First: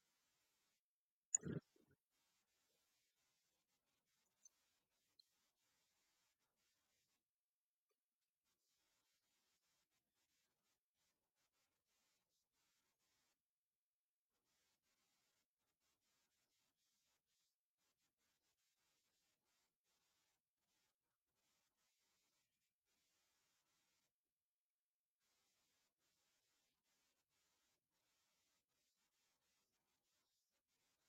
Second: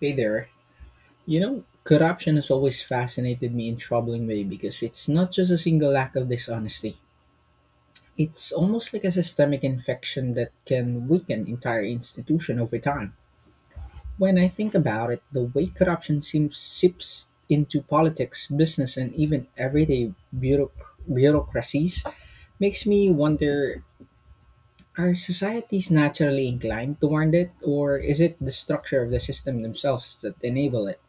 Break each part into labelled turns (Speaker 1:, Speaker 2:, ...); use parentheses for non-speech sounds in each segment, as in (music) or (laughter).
Speaker 1: Hey there. You know, corruption has always fascinated me in troubling way because it's not just a single lack of dishonesty. It's almost like a systemic infection that can weaken entire institution over time. When I think about it, the way corruption seems seeps into politics, business, and even everyday bureaucracies makes me wonder, are societies naturally inclined toward it, or is it the structure of the system themselves that enable it?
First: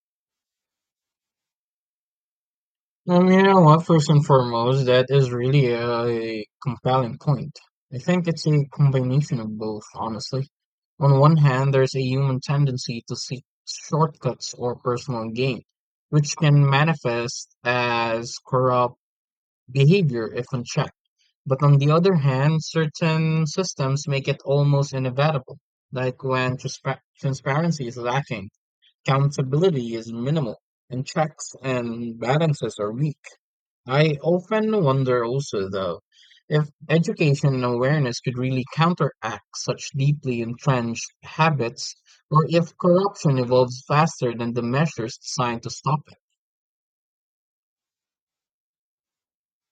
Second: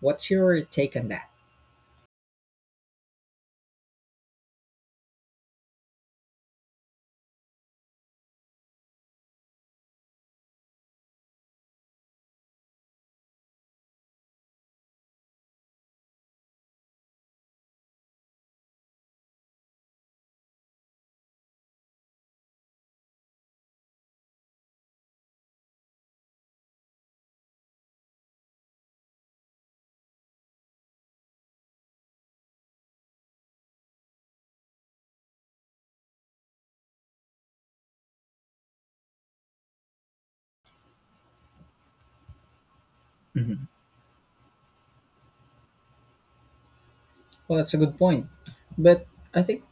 Speaker 1: What's your take on that?
Speaker 2: You know what? First and foremost, that is really a compelling point. I think it's a combination of both, honestly. On one hand, there's a human tendency to seek shortcuts or personal gain, which can manifest as corrupt behavior if unchecked. But on the other hand, certain systems make it almost inevitable, like when transparency is lacking, accountability is minimal, and checks and balances are weak. I often wonder also, though, if education and awareness could really counteract such deeply entrenched habits, or if corruption evolves faster than the measures designed to stop it.
Speaker 1: Well, that's a good point. But I think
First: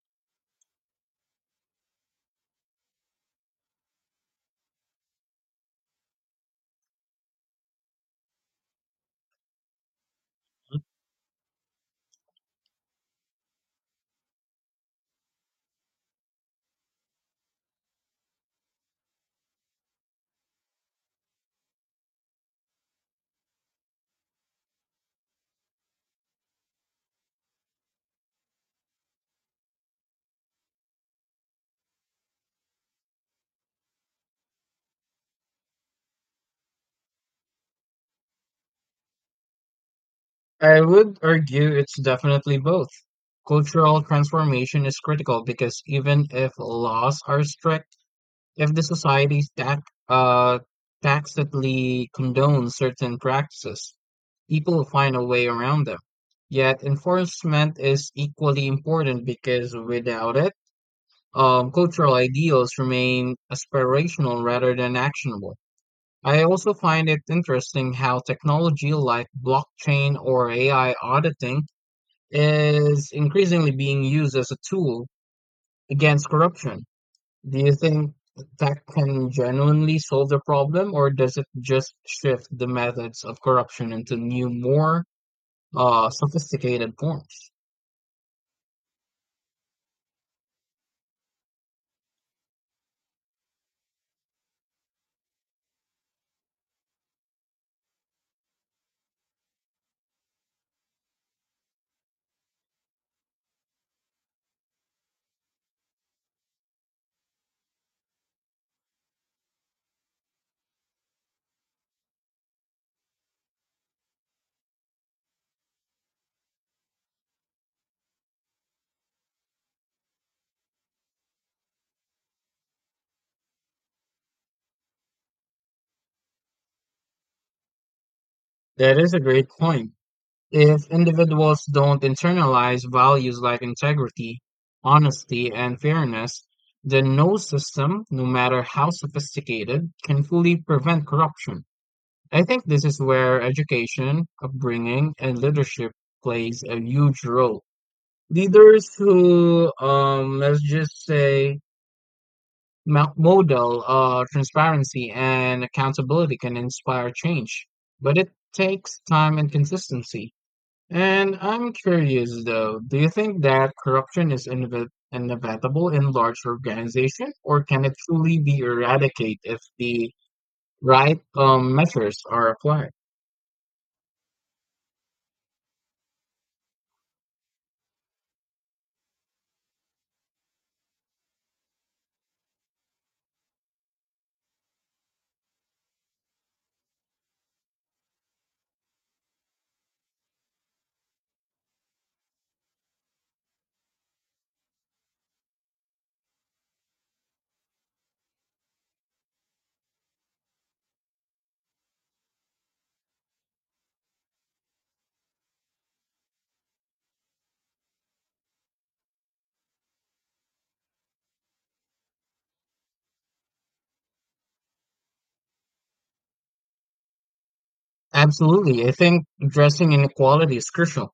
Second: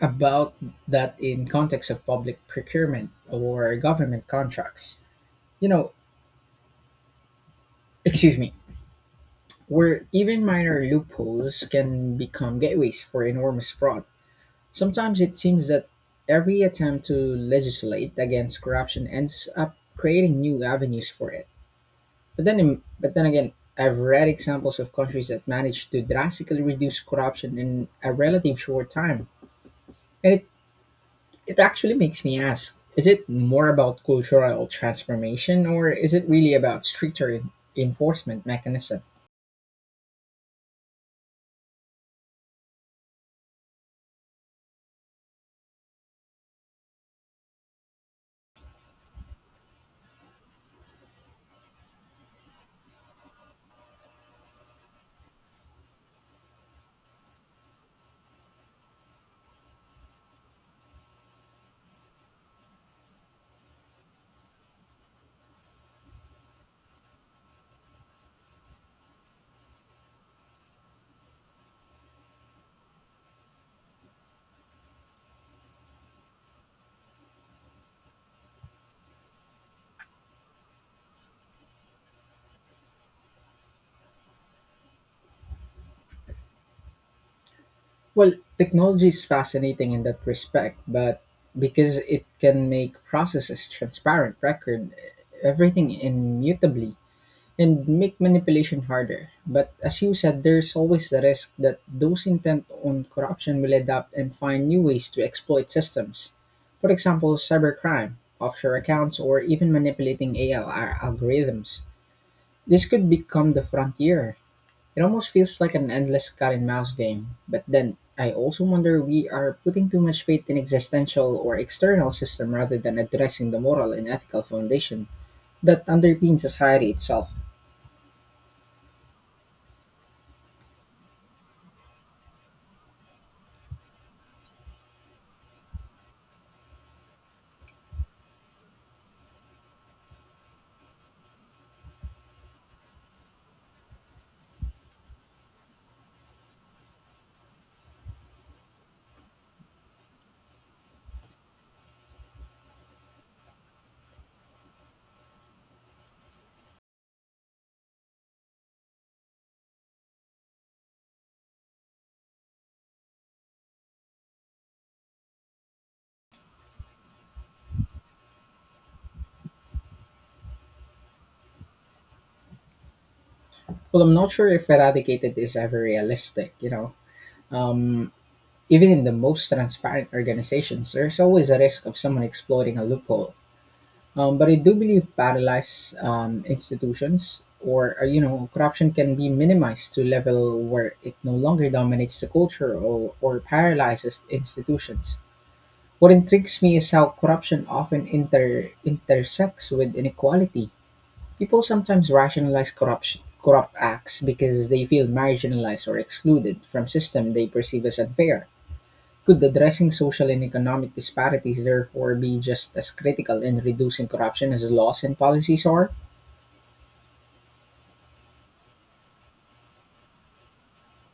Speaker 1: about that in context of public procurement or government contracts. You know, excuse me, where even minor loopholes can become gateways for enormous fraud. Sometimes it seems that every attempt to legislate against corruption ends up creating new avenues for it. But then again, I've read examples of countries that managed to drastically reduce corruption in a relative short time, and it actually makes me ask, is it more about cultural transformation or is it really about stricter enforcement mechanism?
Speaker 2: I would argue it's definitely both. Cultural transformation is critical because even if laws are strict, if the society tax, uh, tacitly condones certain practices, people find a way around them. Yet enforcement is equally important because without it, cultural ideals remain aspirational rather than actionable. I also find it interesting how technology like blockchain or AI auditing is increasingly being used as a tool against corruption. Do you think that can genuinely solve the problem, or does it just shift the methods of corruption into new, more sophisticated forms?
Speaker 1: Well, technology is fascinating in that respect, but because it can make processes transparent, record everything immutably, and make manipulation harder. But as you said, there's always the risk that those intent on corruption will adapt and find new ways to exploit systems. For example, cybercrime, offshore accounts, or even manipulating ALR algorithms. This could become the frontier. It almost feels like an endless cat and mouse game. But then, I also wonder, we are putting too much faith in existential or external system rather than addressing the moral and ethical foundation that underpins society itself.
Speaker 2: That is a great point. If individuals don't internalize values like integrity, honesty, and fairness, then no system, no matter how sophisticated, can fully prevent corruption. I think this is where education, upbringing, and leadership plays a huge role. Leaders who, let's just say, model of transparency and accountability can inspire change, but it takes time and consistency. And I'm curious though, do you think that corruption is inevitable in large organizations, or can it truly be eradicated if the right measures are applied?
Speaker 1: Well, I'm not sure if eradicated is ever realistic, you know. Um, Even in the most transparent organizations, there's always a risk of someone exploiting a loophole. But I do believe paralyzed institutions or, corruption can be minimized to a level where it no longer dominates the culture or paralyzes institutions. What intrigues me is how corruption often intersects with inequality. People sometimes rationalize corrupt acts because they feel marginalized or excluded from systems they perceive as unfair. Could addressing social and economic disparities therefore be just as critical in reducing corruption as laws and policies are?
Speaker 2: Absolutely. I think addressing inequality is crucial.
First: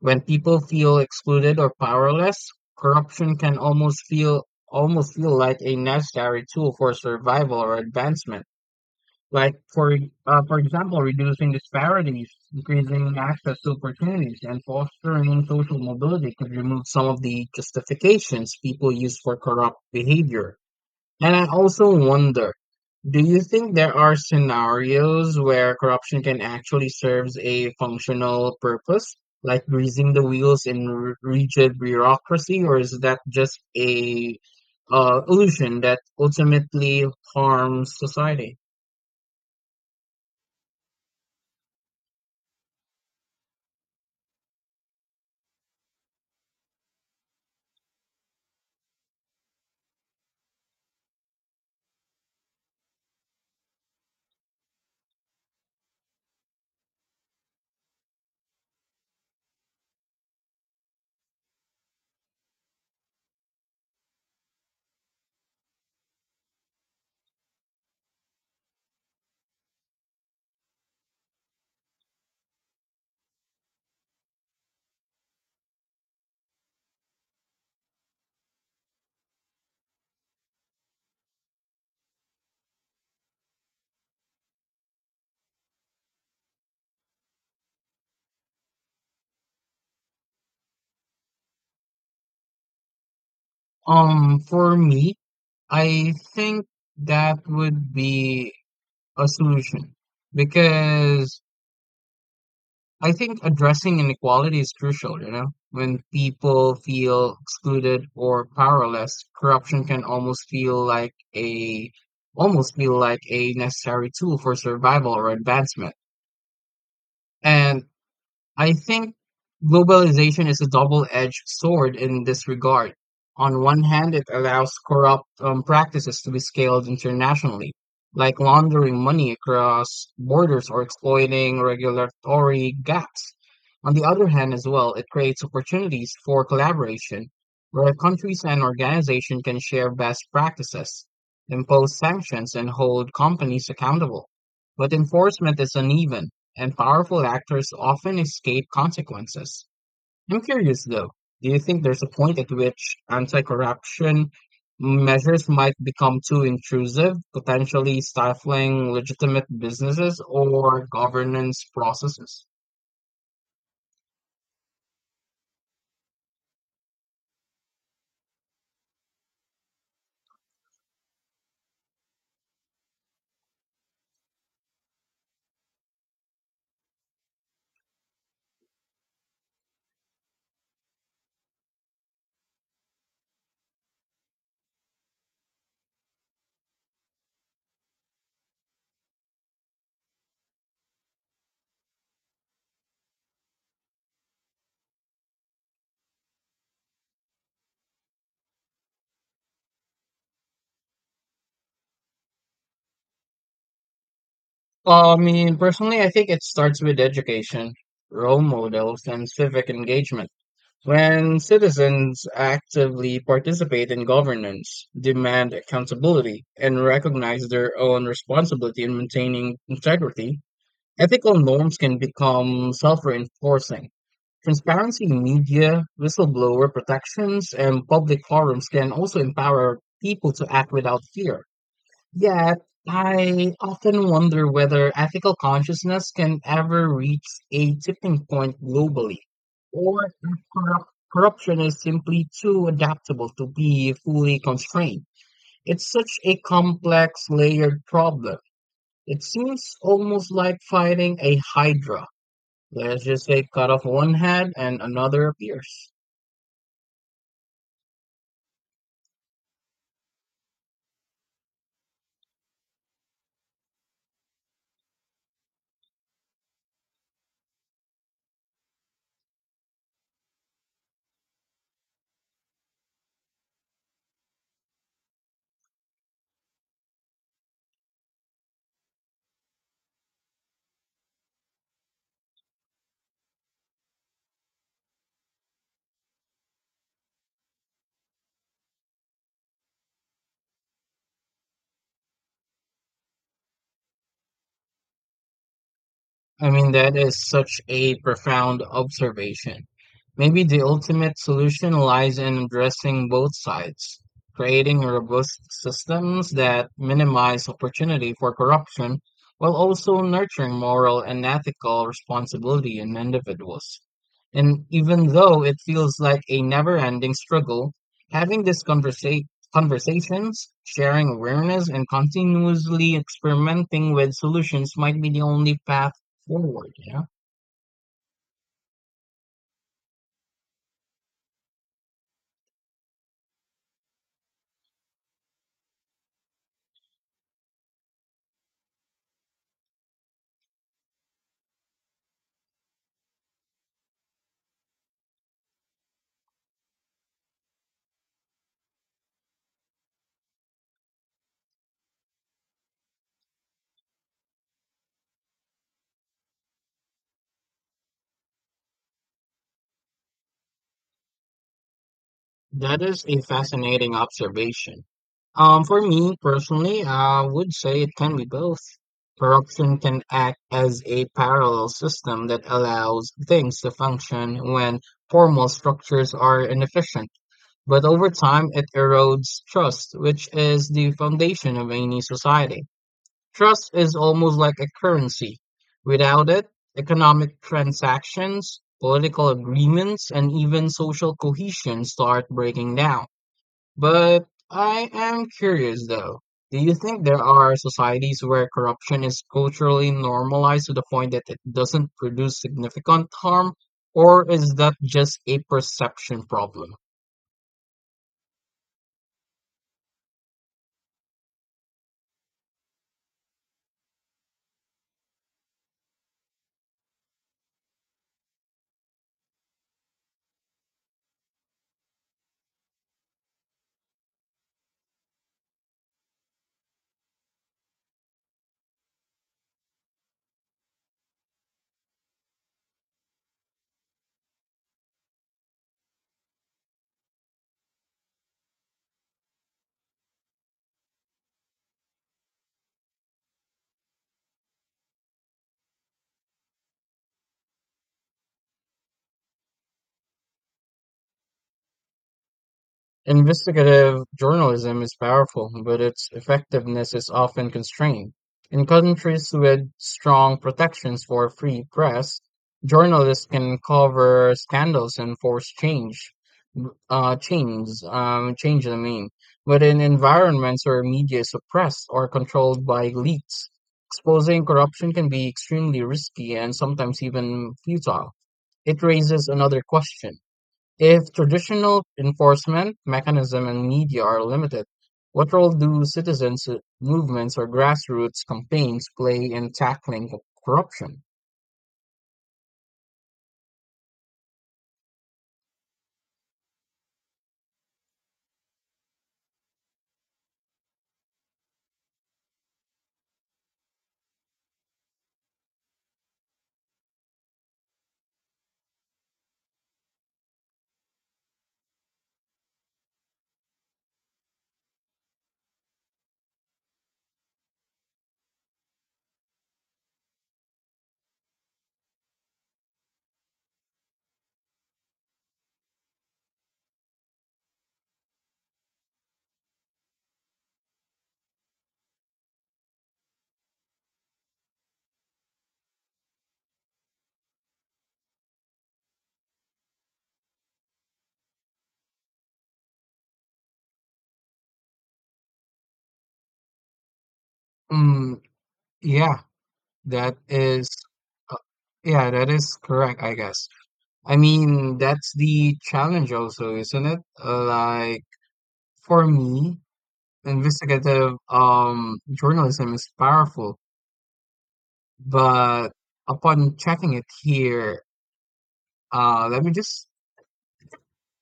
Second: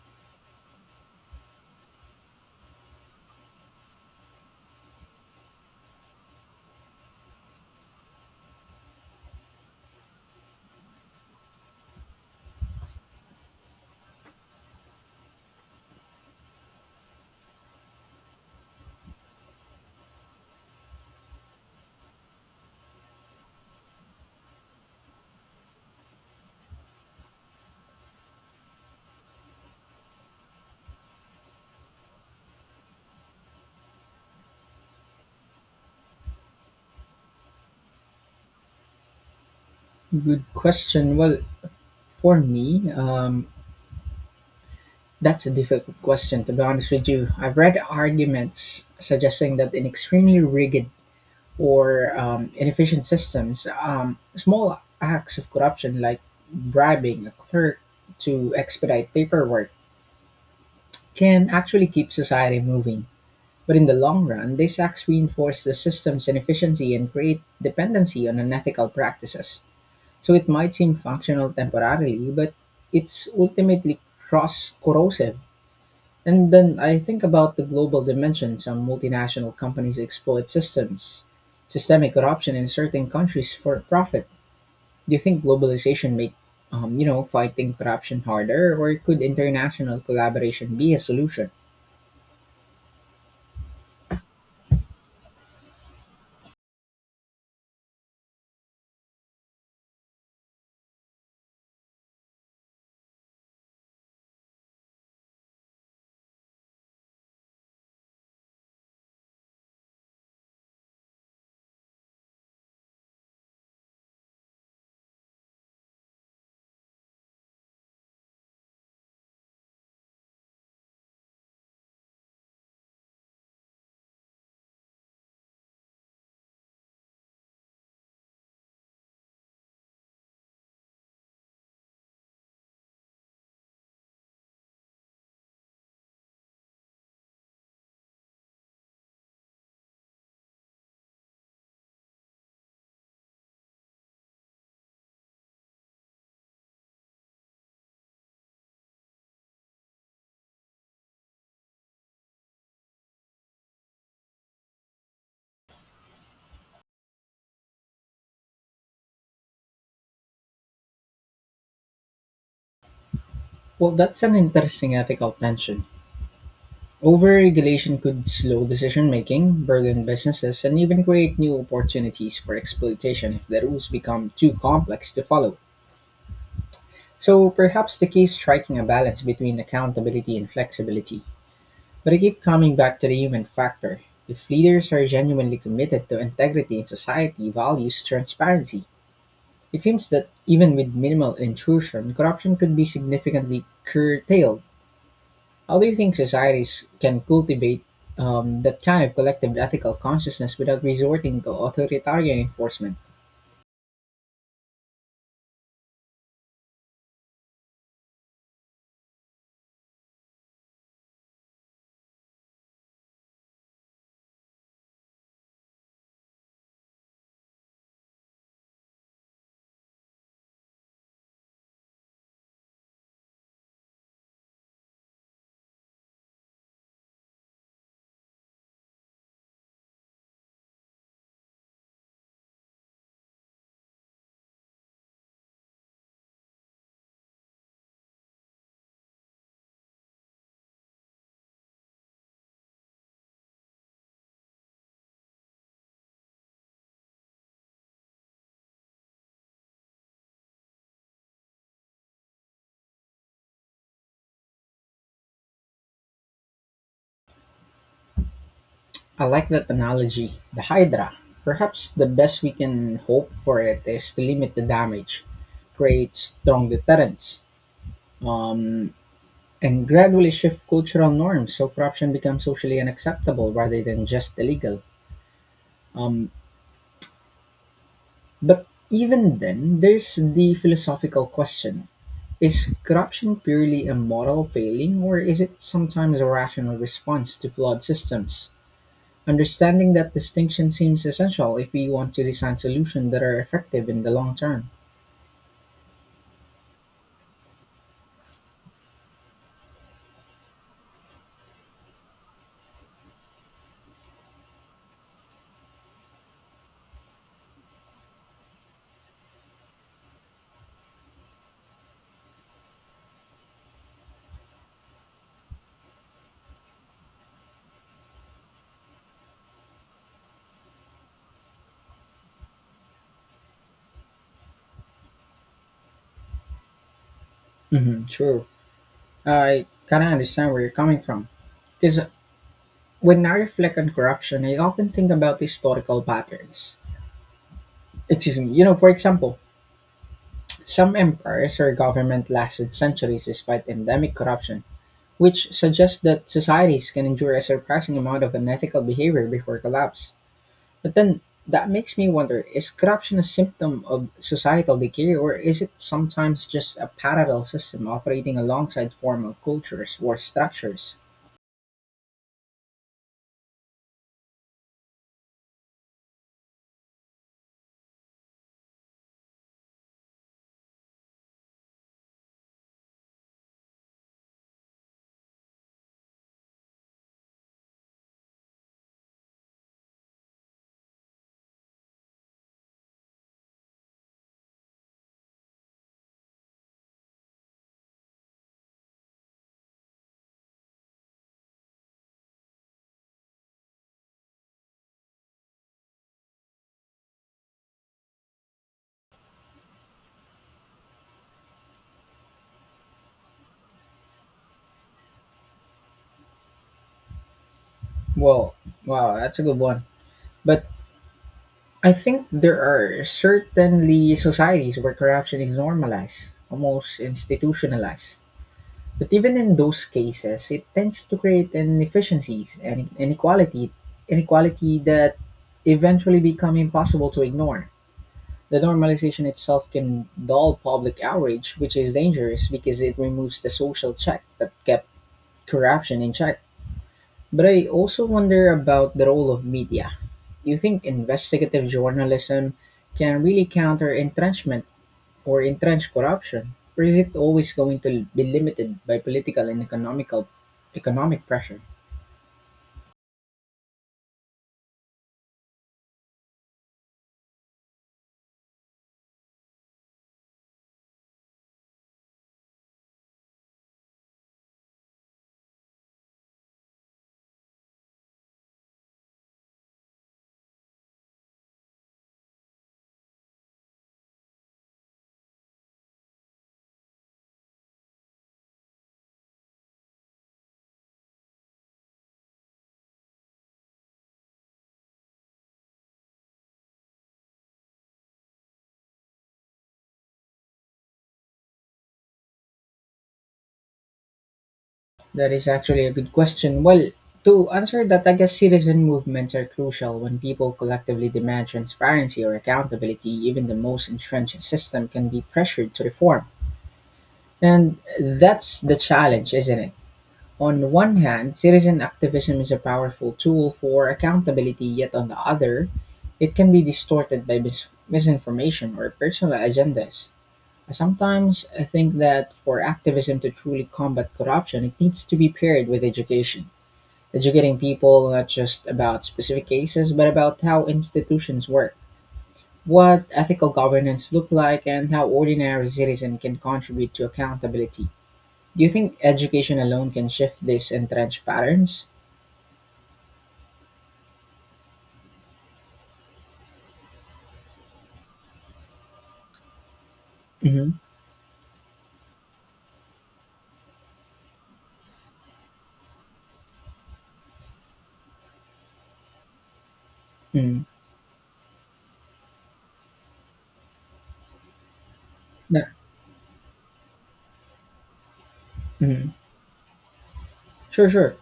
Speaker 2: When people feel excluded or powerless, corruption can almost feel like a necessary tool for survival or advancement. Like for example, reducing disparities, increasing access to opportunities, and fostering social mobility could remove some of the justifications people use for corrupt behavior. And I also wonder, do you think there are scenarios where corruption can actually serves a functional purpose, like greasing the wheels in rigid bureaucracy, or is that just a illusion that ultimately harms society?
Speaker 1: Good question. Well, for me, that's a difficult question, to be honest with you. I've read arguments suggesting that an extremely rigid or inefficient systems. Small acts of corruption, like bribing a clerk to expedite paperwork, can actually keep society moving. But in the long run, these acts reinforce the system's inefficiency and create dependency on unethical practices. So it might seem functional temporarily, but it's ultimately cross corrosive. And then I think about the global dimension. Some multinational companies exploit systemic corruption in certain countries for profit. Do you think globalization make, fighting corruption harder, or could international collaboration be a solution?
Speaker 2: For me, I think that would be a solution because I think addressing inequality is crucial, you know. When people feel excluded or powerless, corruption can almost feel like a necessary tool for survival or advancement. And I think globalization is a double-edged sword in this regard. On one hand, it allows corrupt practices to be scaled internationally, like laundering money across borders or exploiting regulatory gaps. On the other hand, as well, it creates opportunities for collaboration, where countries and organizations can share best practices, impose sanctions, and hold companies accountable. But enforcement is uneven and powerful actors often escape consequences. I'm curious though, do you think there's a point at which anti corruption measures might become too intrusive, potentially stifling legitimate businesses or governance processes?
Speaker 1: Well, that's an interesting ethical tension. Overregulation could slow decision making, burden businesses, and even create new opportunities for exploitation if the rules become too complex to follow. So perhaps the key is striking a balance between accountability and flexibility. But I keep coming back to the human factor. If leaders are genuinely committed to integrity and society values transparency, it seems that even with minimal intrusion, corruption could be significantly curtailed. How do you think societies can cultivate that kind of collective ethical consciousness without resorting to authoritarian enforcement?
Speaker 2: I mean, personally, I think it starts with education, role models, and civic engagement. When citizens actively participate in governance, demand accountability, and recognize their own responsibility in maintaining integrity, ethical norms can become self reinforcing. Transparency in media, whistleblower protections, and public forums can also empower people to act without fear. Yet, I often wonder whether ethical consciousness can ever reach a tipping point globally, or if corrup- corruption is simply too adaptable to be fully constrained. It's such a complex, layered problem. It seems almost like fighting a hydra. Let's just say cut off one head and another appears.
Speaker 1: I like that analogy. The Hydra. Perhaps the best we can hope for it is to limit the damage, create strong deterrence, um, and gradually shift cultural norms so corruption becomes socially unacceptable rather than just illegal. Um, but even then, there's the philosophical question. Is corruption purely a moral failing, or is it sometimes a rational response to flawed systems? Understanding that distinction seems essential if we want to design solutions that are effective in the long term.
Speaker 2: I mean, that is such a profound observation. Maybe the ultimate solution lies in addressing both sides, creating robust systems that minimize opportunity for corruption while also nurturing moral and ethical responsibility in individuals. And even though it feels like a never ending struggle, having these conversations, sharing awareness, and continuously experimenting with solutions might be the only path forward. Yeah,
Speaker 1: Hmm, true. I kind of understand where you're coming from. Because when I reflect on corruption, I often think about historical patterns. Excuse me, you know, for example, some empires or government lasted centuries despite endemic corruption, which suggests that societies can endure a surprising amount of unethical behavior before collapse. But then that makes me wonder, is corruption a symptom of societal decay, or is it sometimes just a parallel system operating alongside formal cultures or structures?
Speaker 2: that is a fascinating observation. For me personally, I would say it can be both. Corruption can act as a parallel system that allows things to function when formal structures are inefficient. But over time, it erodes trust, which is the foundation of any society. Trust is almost like a currency. Without it, economic transactions, political agreements, and even social cohesion start breaking down. But I am curious though. Do you think there are societies where corruption is culturally normalized to the point that it doesn't produce significant harm, or is that just a perception problem?
Speaker 1: Well, wow, that's a good one. But I think there are certainly societies where corruption is normalized, almost institutionalized. But even in those cases, it tends to create inefficiencies and inequality that eventually become impossible to ignore. The normalization itself can dull public outrage, which is dangerous because it removes the social check that kept corruption in check. But I also wonder about the role of media. Do you think investigative journalism can really counter entrenchment or entrench corruption? Or is it always going to be limited by political and economic pressure?
Speaker 2: Investigative journalism is powerful, but its effectiveness is often constrained. In countries with strong protections for free press, journalists can cover scandals and force change, change, change the mean. But in environments where media is suppressed or controlled by elites, exposing corruption can be extremely risky and sometimes even futile. It raises another question. If traditional enforcement mechanism and media are limited, what role do citizens movements or grassroots campaigns play in tackling corruption?
Speaker 1: That is actually a good question. Well, to answer that, I guess citizen movements are crucial when people collectively demand transparency or accountability. Even the most entrenched system can be pressured to reform. And that's the challenge, isn't it? On one hand, citizen activism is a powerful tool for accountability, yet on the other, it can be distorted by misinformation or personal agendas. I sometimes think that for activism to truly combat corruption, it needs to be paired with education, educating people not just about specific cases but about how institutions work, what ethical governance look like, and how ordinary citizens can contribute to accountability. Do you think education alone can shift these entrenched patterns?
Speaker 2: Mm, yeah, that is
Speaker 1: Mm-hmm.
Speaker 2: uh, yeah, that is correct, I guess. I mean, that's the challenge also, isn't it? Like for me,
Speaker 1: Mm.
Speaker 2: investigative journalism is powerful,
Speaker 1: Yeah.
Speaker 2: but upon checking it here,
Speaker 1: Mm.
Speaker 2: uh, let me just
Speaker 1: Sure, sure.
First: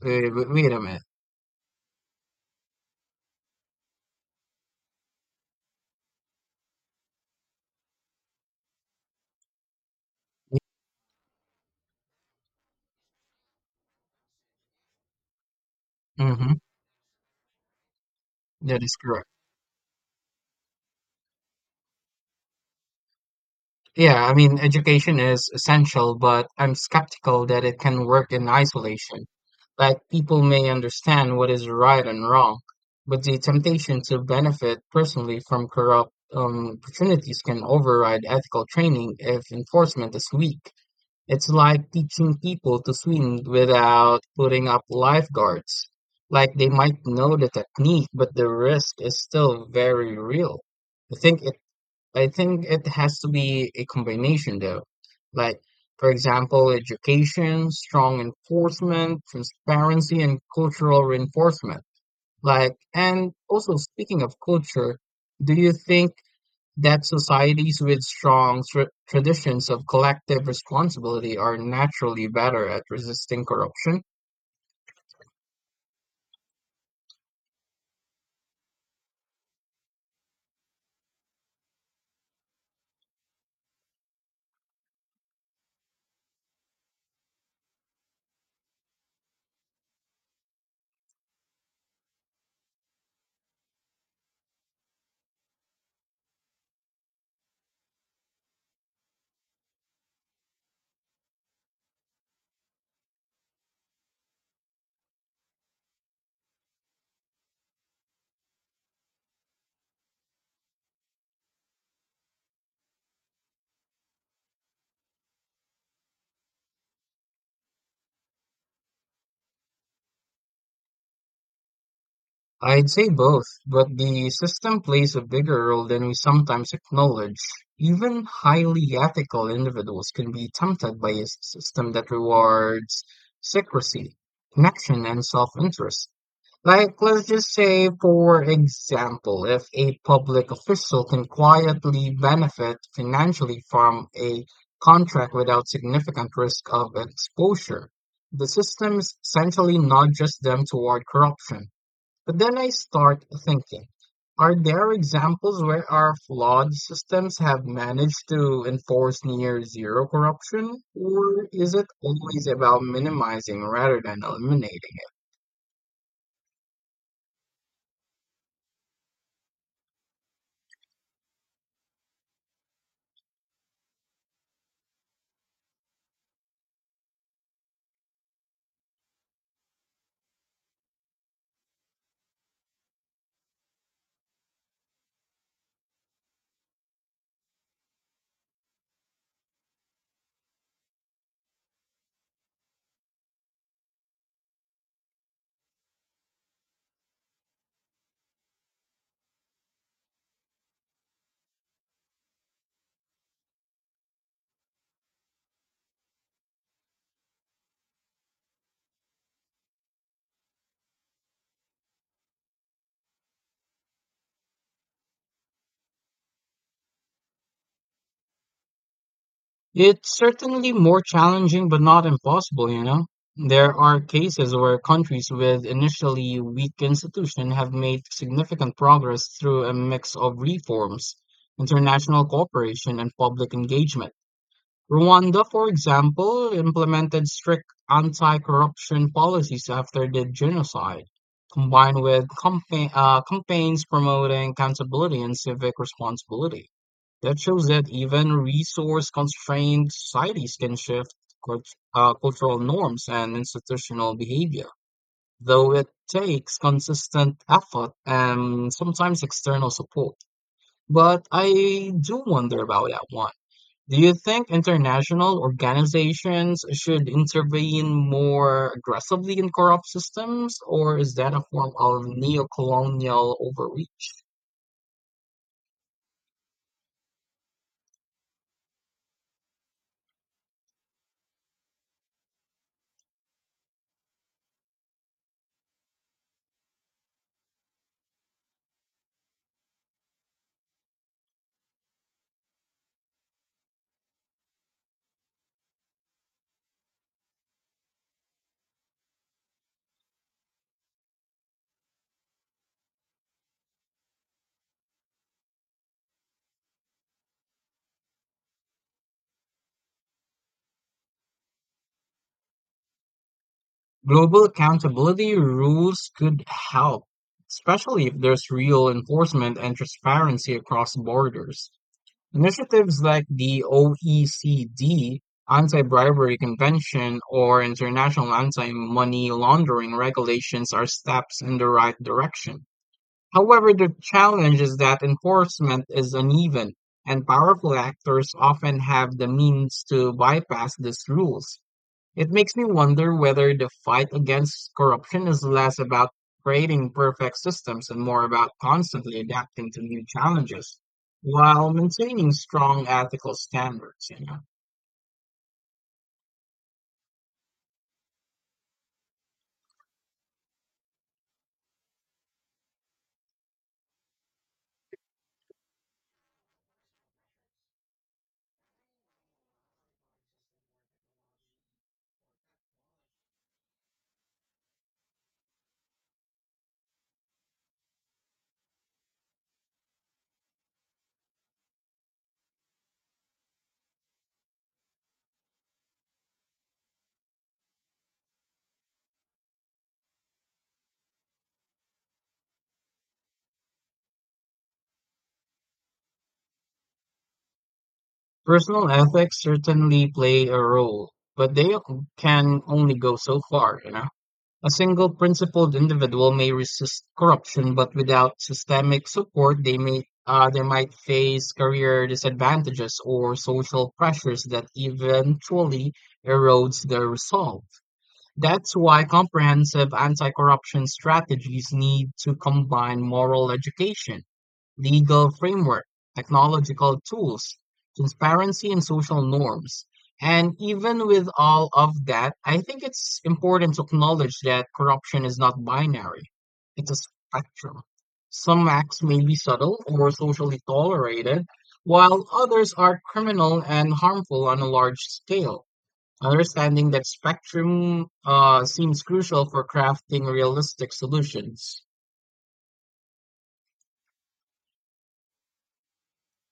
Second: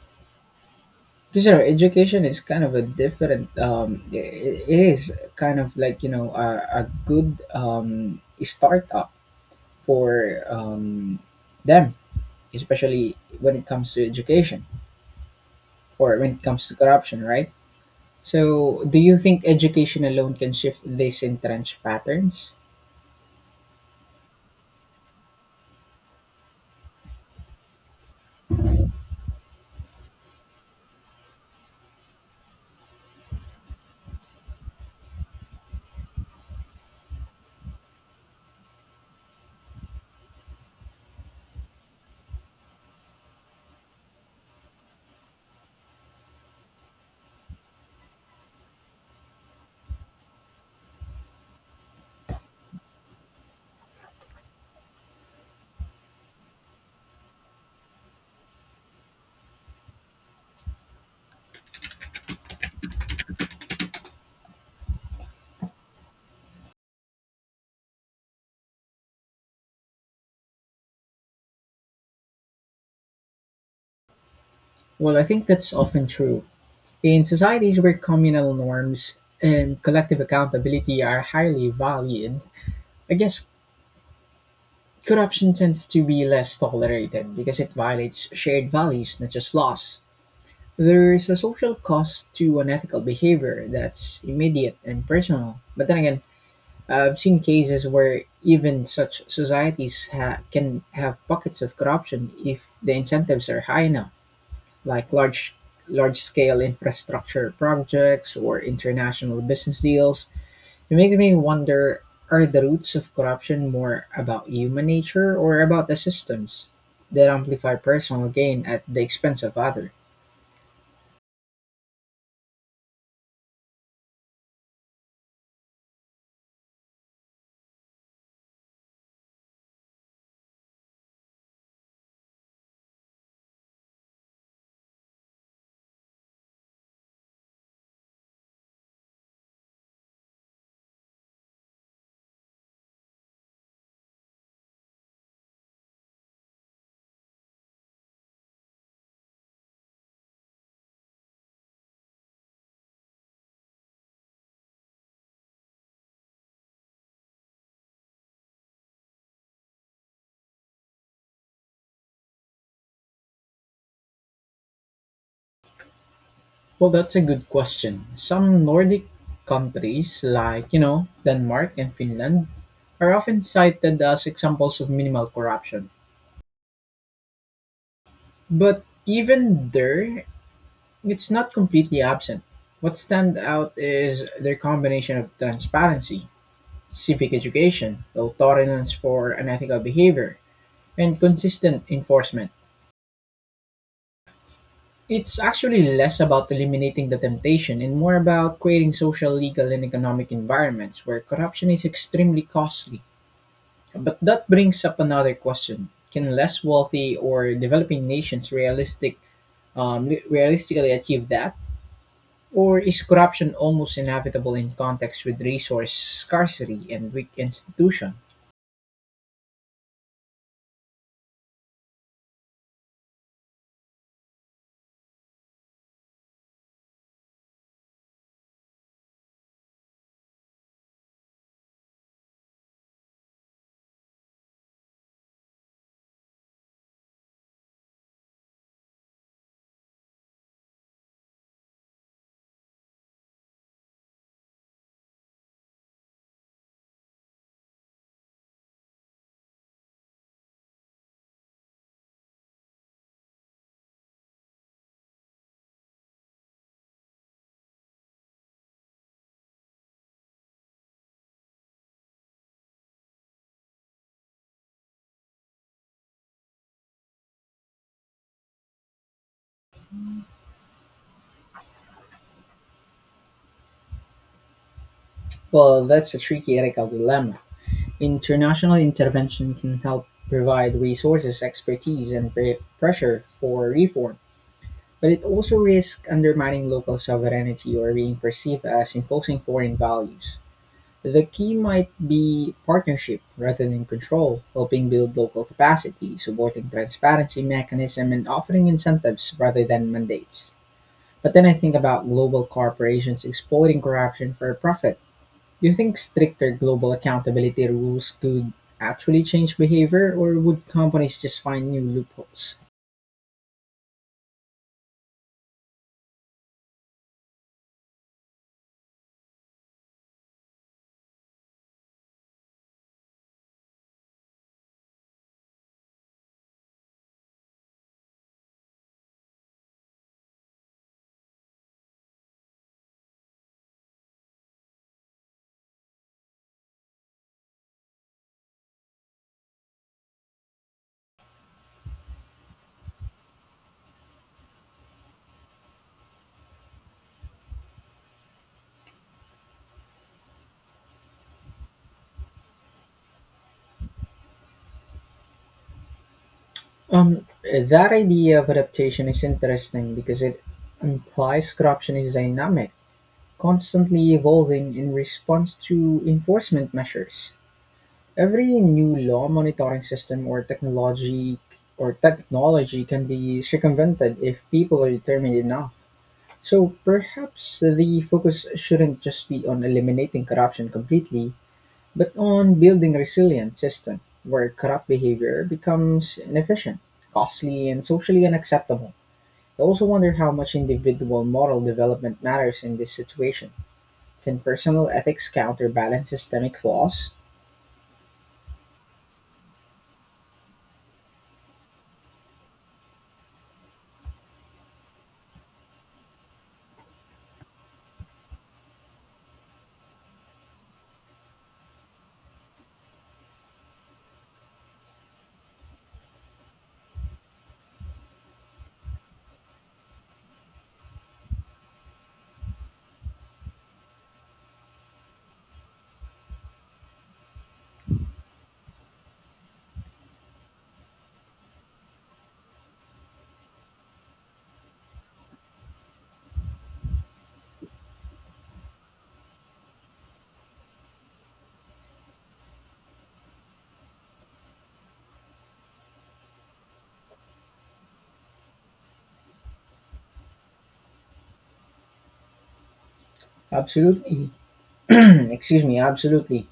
Speaker 2: wait, wait, wait a minute.
Speaker 1: Because you know, education is kind of a different. It it is kind of like, you know, a good startup for them, especially when it comes to education. Or when it
Speaker 2: Mhm.
Speaker 1: comes to corruption, right?
Speaker 2: That
Speaker 1: So,
Speaker 2: is
Speaker 1: do you
Speaker 2: correct.
Speaker 1: think education alone can shift these entrenched patterns?
Speaker 2: Yeah, I mean, education is essential, but I'm skeptical that it can work in isolation. Like, people may understand what is right and wrong, but the temptation to benefit personally from corrupt opportunities can override ethical training if enforcement is weak. It's like teaching people to swim without putting up lifeguards. Like, they might know the technique, but the risk is still very real. I think it I think it has to be a combination though. Like, for example, education, strong enforcement, transparency and cultural reinforcement. Like, and also speaking of culture, do you think that societies with strong traditions of collective responsibility are naturally better at resisting corruption?
Speaker 1: Well, I think that's often true. In societies where communal norms and collective accountability are highly valued, I guess corruption tends to be less tolerated because it violates shared values, not just laws. There's a social cost to unethical behavior that's immediate and personal. But then again, I've seen cases where even such societies can have pockets of corruption if the incentives are high enough, like large scale infrastructure projects or international business deals. It makes me wonder, are the roots of corruption more about human nature or about the systems that amplify personal gain at the expense of others?
Speaker 2: I'd say both, but the system plays a bigger role than we sometimes acknowledge. Even highly ethical individuals can be tempted by a system that rewards secrecy, connection, and self interest. Like, let's just say, for example, if a public official can quietly benefit financially from a contract without significant risk of exposure, the system essentially nudges them toward corruption. But then I start thinking, are there examples where our flawed systems have managed to enforce near zero corruption? Or is it always about minimizing rather than eliminating?
Speaker 1: Well, that's a good question. Some Nordic countries, like, you know, Denmark and Finland, are often cited as examples of minimal corruption. But even there, it's not completely absent. What stands out is their combination of transparency, civic education, low tolerance for unethical behavior, and consistent enforcement. It's actually less about eliminating the temptation and more about creating social, legal, and economic environments where corruption is extremely costly. But that brings up another question: can less wealthy or developing nations realistically achieve that, or is corruption almost inevitable in context with resource scarcity and weak institution?
Speaker 2: It's certainly more challenging, but not impossible, you know? There are cases where countries with initially weak institutions have made significant progress through a mix of reforms, international cooperation, and public engagement. Rwanda, for example, implemented strict anti corruption policies after the genocide, combined with campaigns promoting accountability and civic responsibility. That shows that even resource constrained societies can shift cult- cultural norms and institutional behavior, though it takes consistent effort and sometimes external support. But I do wonder about that one, do you think international organizations should intervene more aggressively in corrupt systems, or is that a form of neo-colonial overreach?
Speaker 1: Well, that's a tricky ethical dilemma. International intervention can help provide resources, expertise, and pressure for reform, but it also risks undermining local sovereignty or being perceived as imposing foreign values. The key might be partnership rather than control, helping build local capacity, supporting transparency mechanism, and offering incentives rather than mandates. But then I think about global corporations exploiting corruption for profit, do you think stricter global accountability rules could actually change behavior, or would companies just find new loopholes?
Speaker 2: Global accountability rules could help, especially if there's real enforcement and transparency across borders. Initiatives like the OECD Anti-Bribery Convention or international anti-money laundering regulations are steps in the right direction. However, the challenge is that enforcement is uneven, and powerful actors often have the means to bypass these rules. It makes me wonder whether the fight against corruption is less about creating perfect systems and more about constantly adapting to new challenges while maintaining strong ethical standards. You know,
Speaker 1: That idea of adaptation is interesting because it implies corruption is dynamic, constantly evolving in response to enforcement measures. Every new law monitoring system or technology can be circumvented if people are determined enough. So perhaps the focus shouldn't just be on eliminating corruption completely, but on building resilient system where corrupt behavior becomes inefficient, costly, and socially unacceptable. I also wonder how much individual moral development matters in this situation. Can personal ethics counterbalance systemic flaws?
Speaker 2: personal ethics certainly play a role, but they can only go so far. You know. A single principled individual may resist corruption, but without systemic support, they might face career disadvantages or social pressures that eventually erodes their resolve. That's why comprehensive anti-corruption strategies need to combine moral education, legal framework, technological tools, transparency, and social norms. And even with all of that, I think it's important to acknowledge that corruption is not binary, it's a spectrum. Some acts may be subtle or socially tolerated, while others are criminal and harmful on a large scale. Understanding that spectrum seems crucial for crafting realistic solutions.
Speaker 1: Absolutely. (clears throat) Excuse me, absolutely.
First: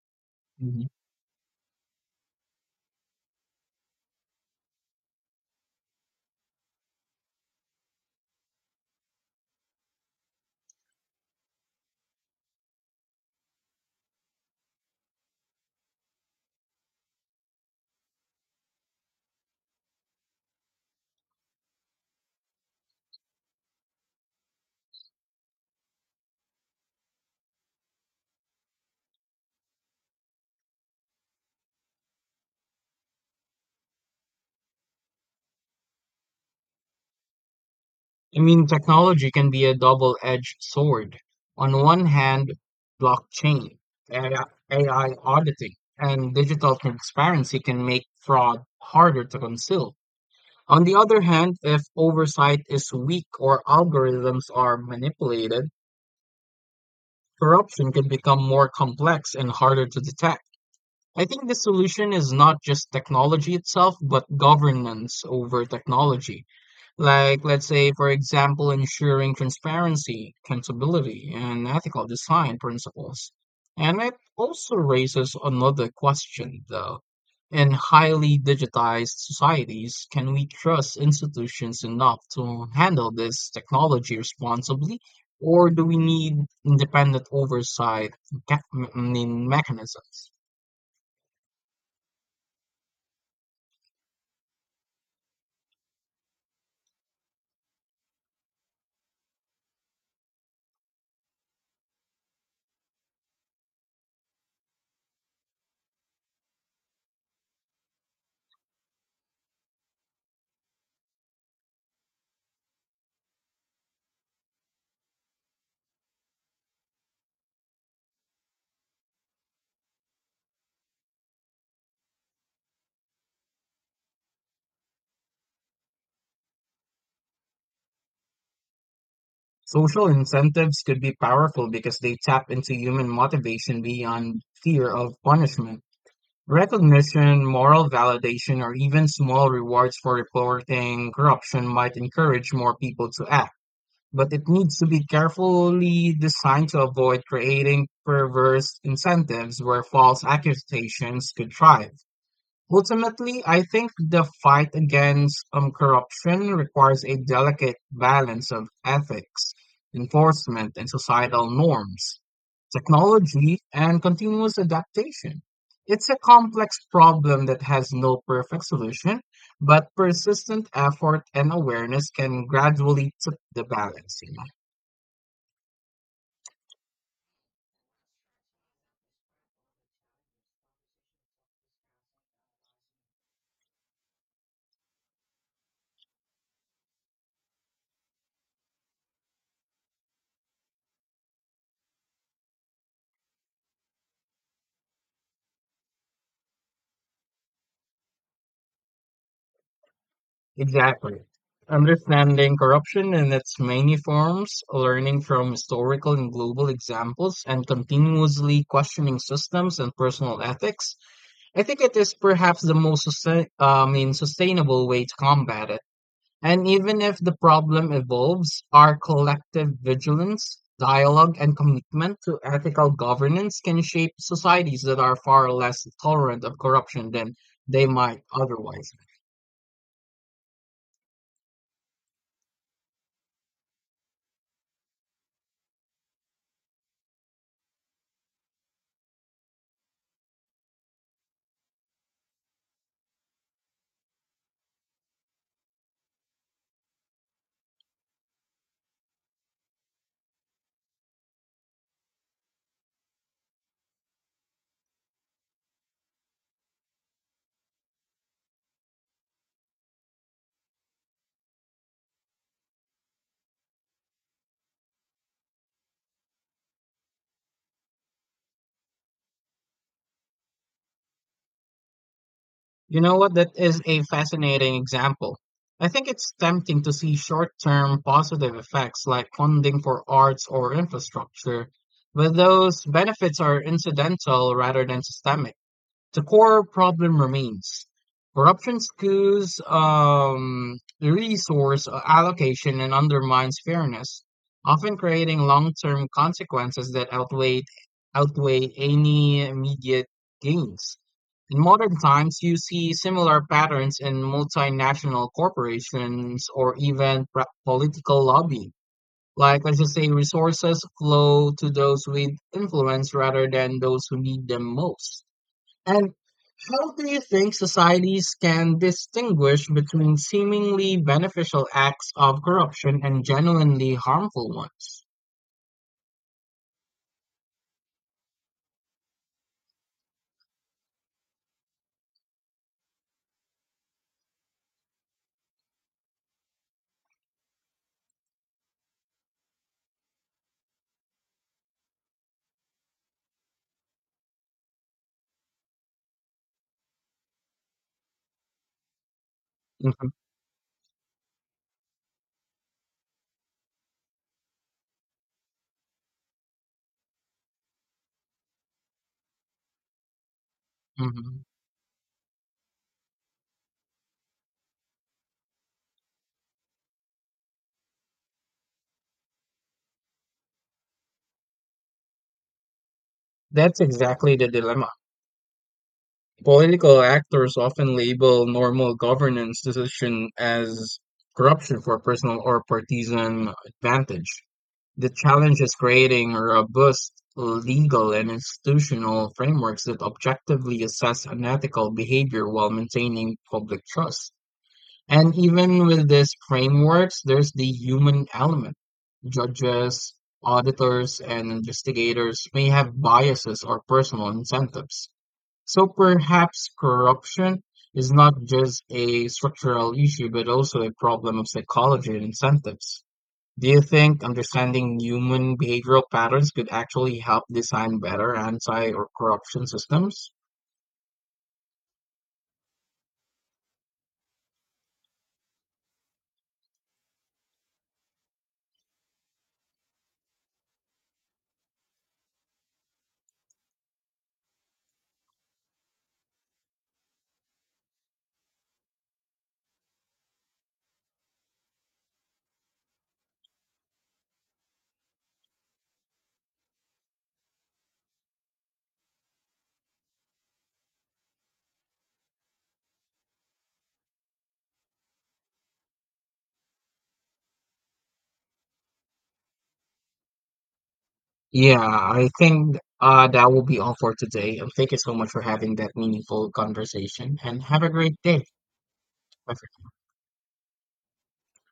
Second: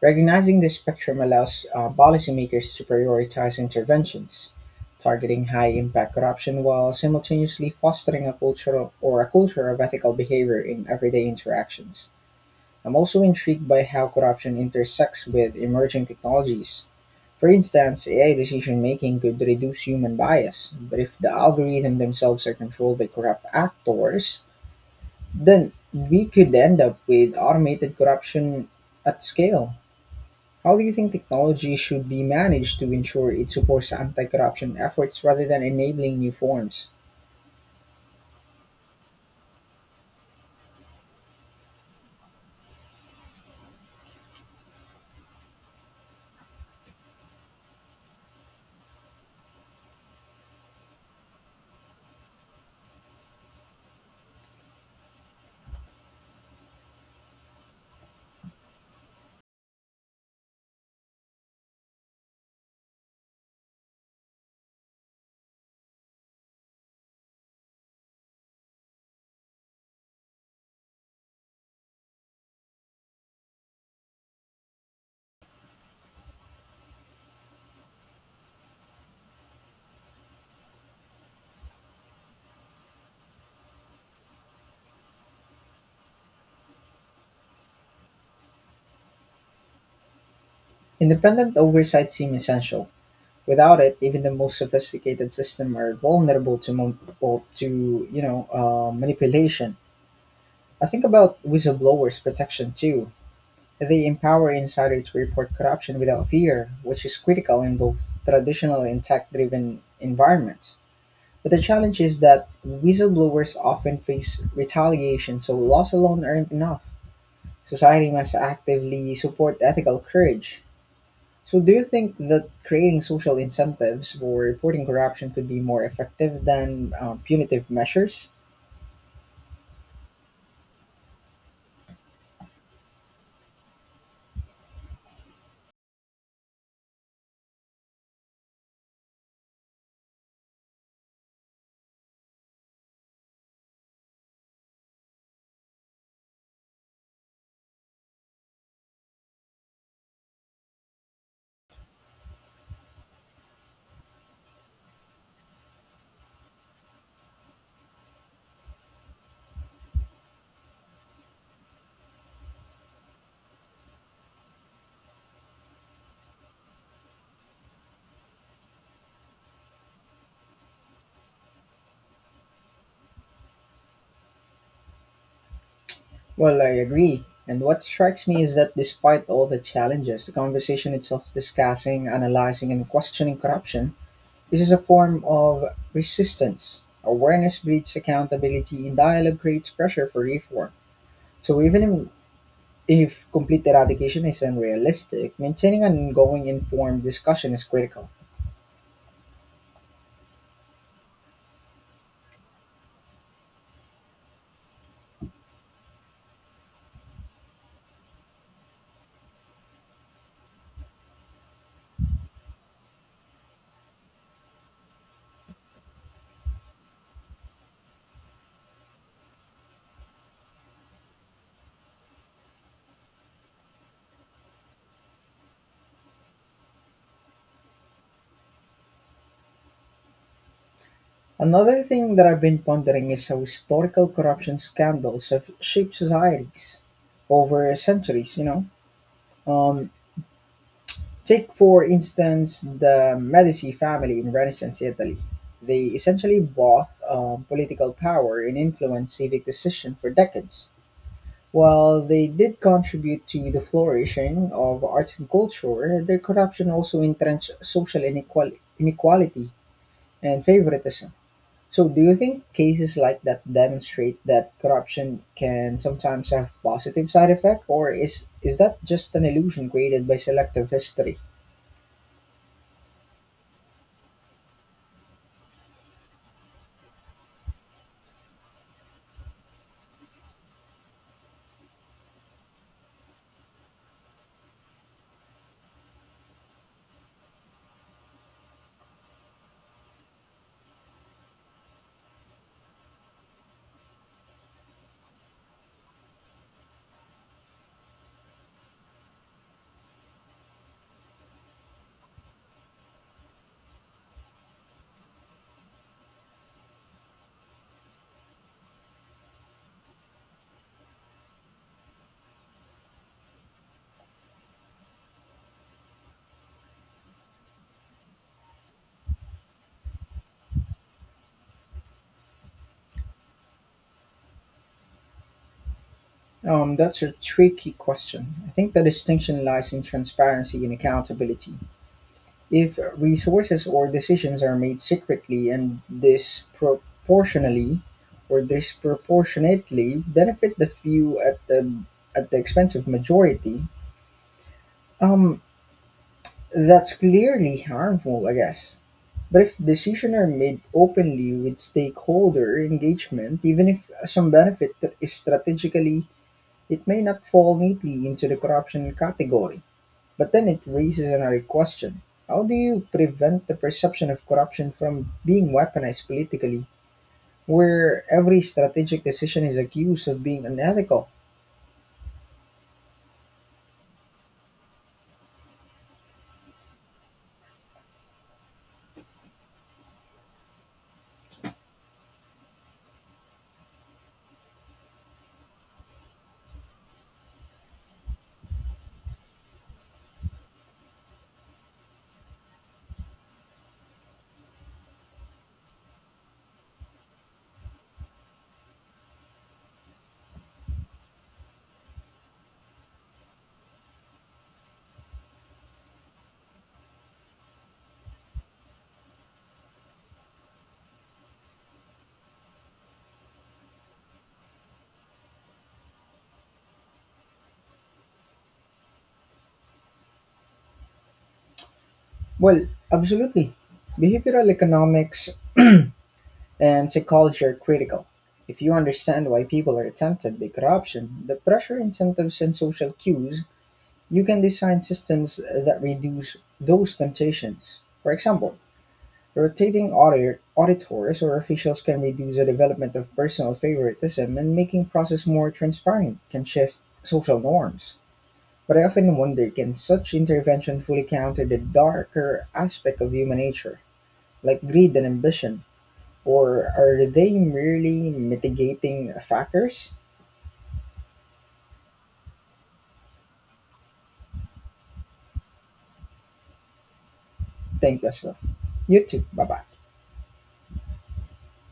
Speaker 1: Recognizing this spectrum allows policymakers to prioritize interventions targeting high-impact corruption while simultaneously fostering a culture of ethical behavior in everyday interactions. I'm also intrigued by how corruption intersects with emerging technologies. For instance, AI decision making could reduce human bias, but if the algorithm themselves are controlled by corrupt actors, then we could end up with automated corruption at scale. How do you think technology should be managed to ensure it supports anti corruption efforts rather than enabling new forms?
Speaker 2: I mean, technology can be a double-edged sword. On one hand, blockchain, AI, auditing, and digital transparency can make fraud harder to conceal. On the other hand, if oversight is weak or algorithms are manipulated, corruption can become more complex and harder to detect. I think the solution is not just technology itself, but governance over technology. Like, let's say, for example, ensuring transparency, accountability, and ethical design principles. And it also raises another question, though. In highly digitized societies, can we trust institutions enough to handle this technology responsibly, or do we need independent oversight mechanisms?
Speaker 1: Independent oversight seems essential. Without it, even the most sophisticated systems are vulnerable to, mon- or to you know, manipulation. I think about whistleblowers' protection too. They empower insiders to report corruption without fear, which is critical in both traditional and tech driven environments. But the challenge is that whistleblowers often face retaliation, so laws alone aren't enough. Society must actively support ethical courage. So, do you think that creating social incentives for reporting corruption could be more effective than punitive measures?
Speaker 2: Social incentives could be powerful because they tap into human motivation beyond fear of punishment. Recognition, moral validation, or even small rewards for reporting corruption might encourage more people to act, but it needs to be carefully designed to avoid creating perverse incentives where false accusations could thrive. Ultimately, I think the fight against corruption requires a delicate balance of ethics, enforcement, and societal norms, technology, and continuous adaptation. It's a complex problem that has no perfect solution, but persistent effort and awareness can gradually tip the balance, you know.
Speaker 1: Well, I agree. And what strikes me is that despite all the challenges, the conversation itself discussing, analyzing, and questioning corruption, this is a form of resistance. Awareness breeds accountability, and dialogue creates pressure for reform. So, even if complete eradication is unrealistic, maintaining an ongoing informed discussion is critical.
Speaker 2: Exactly. Understanding corruption in its many forms, learning from historical and global examples, and continuously questioning systems and personal ethics, I think it is perhaps the most sustainable way to combat it. And even if the problem evolves, our collective vigilance, dialogue, and commitment to ethical governance can shape societies that are far less tolerant of corruption than they might otherwise.
Speaker 1: Another thing that I've been pondering is how historical corruption scandals have shaped societies over centuries, you know. Um, Take, for instance, the Medici family in Renaissance Italy. They essentially bought political power and influenced civic decision for decades. While they did contribute to the flourishing of arts and culture, their corruption also entrenched social inequality and favoritism. So, do you think cases like that demonstrate that corruption can sometimes have positive side effect, or is that just an illusion created by selective history?
Speaker 2: You know what? That is a fascinating example. I think it's tempting to see short term positive effects like funding for arts or infrastructure, but those benefits are incidental rather than systemic. The core problem remains. Corruption skews the resource allocation and undermines fairness, often creating long-term consequences that outweigh any immediate gains. In modern times, you see similar patterns in multinational corporations or even political lobbying. Like, let's just say resources flow to those with influence rather than those who need them most. And how do you think societies can distinguish between seemingly beneficial acts of corruption and genuinely harmful ones?
Speaker 1: That's a tricky question. I think the distinction lies in transparency and accountability. If resources or decisions are made secretly and disproportionately or disproportionately benefit the few at the expense of majority, um, that's clearly harmful, I guess. But if
Speaker 2: Mhm,
Speaker 1: decisions are made openly with stakeholder engagement, even if some benefit that is strategically, it may not fall neatly into the corruption category, but then it raises another
Speaker 2: mhm.
Speaker 1: question. How do you prevent the perception of corruption from being weaponized politically, where every strategic decision is accused of being unethical?
Speaker 2: That's exactly the dilemma. Political actors often label normal governance decision as corruption for personal or partisan advantage. The challenge is creating robust legal and institutional frameworks that objectively assess unethical behavior while maintaining public trust. And even with these frameworks, there's the human element. Judges, auditors, and investigators may have biases or personal incentives. So perhaps corruption is not just a structural issue, but also a problem of psychology and incentives. Do you think understanding human behavioral patterns could actually help design better anti or corruption systems?
Speaker 1: Well, absolutely. Behavioral economics and psychology are critical. If you understand why people are tempted by corruption, the pressure incentives and social cues, you can design systems that reduce those temptations. For example, rotating auditors or officials can reduce the development of personal favoritism and making process more transparent can shift social norms. But I often wonder, can such intervention fully counter the darker aspect of human nature, like greed and ambition, or are they merely mitigating factors?
Speaker 2: Yeah, I think that will be all for today. And thank you so much for having that meaningful conversation. And have a
Speaker 1: Thank you,
Speaker 2: great
Speaker 1: as well.
Speaker 2: day.
Speaker 1: You too. Bye bye.
Speaker 2: Bye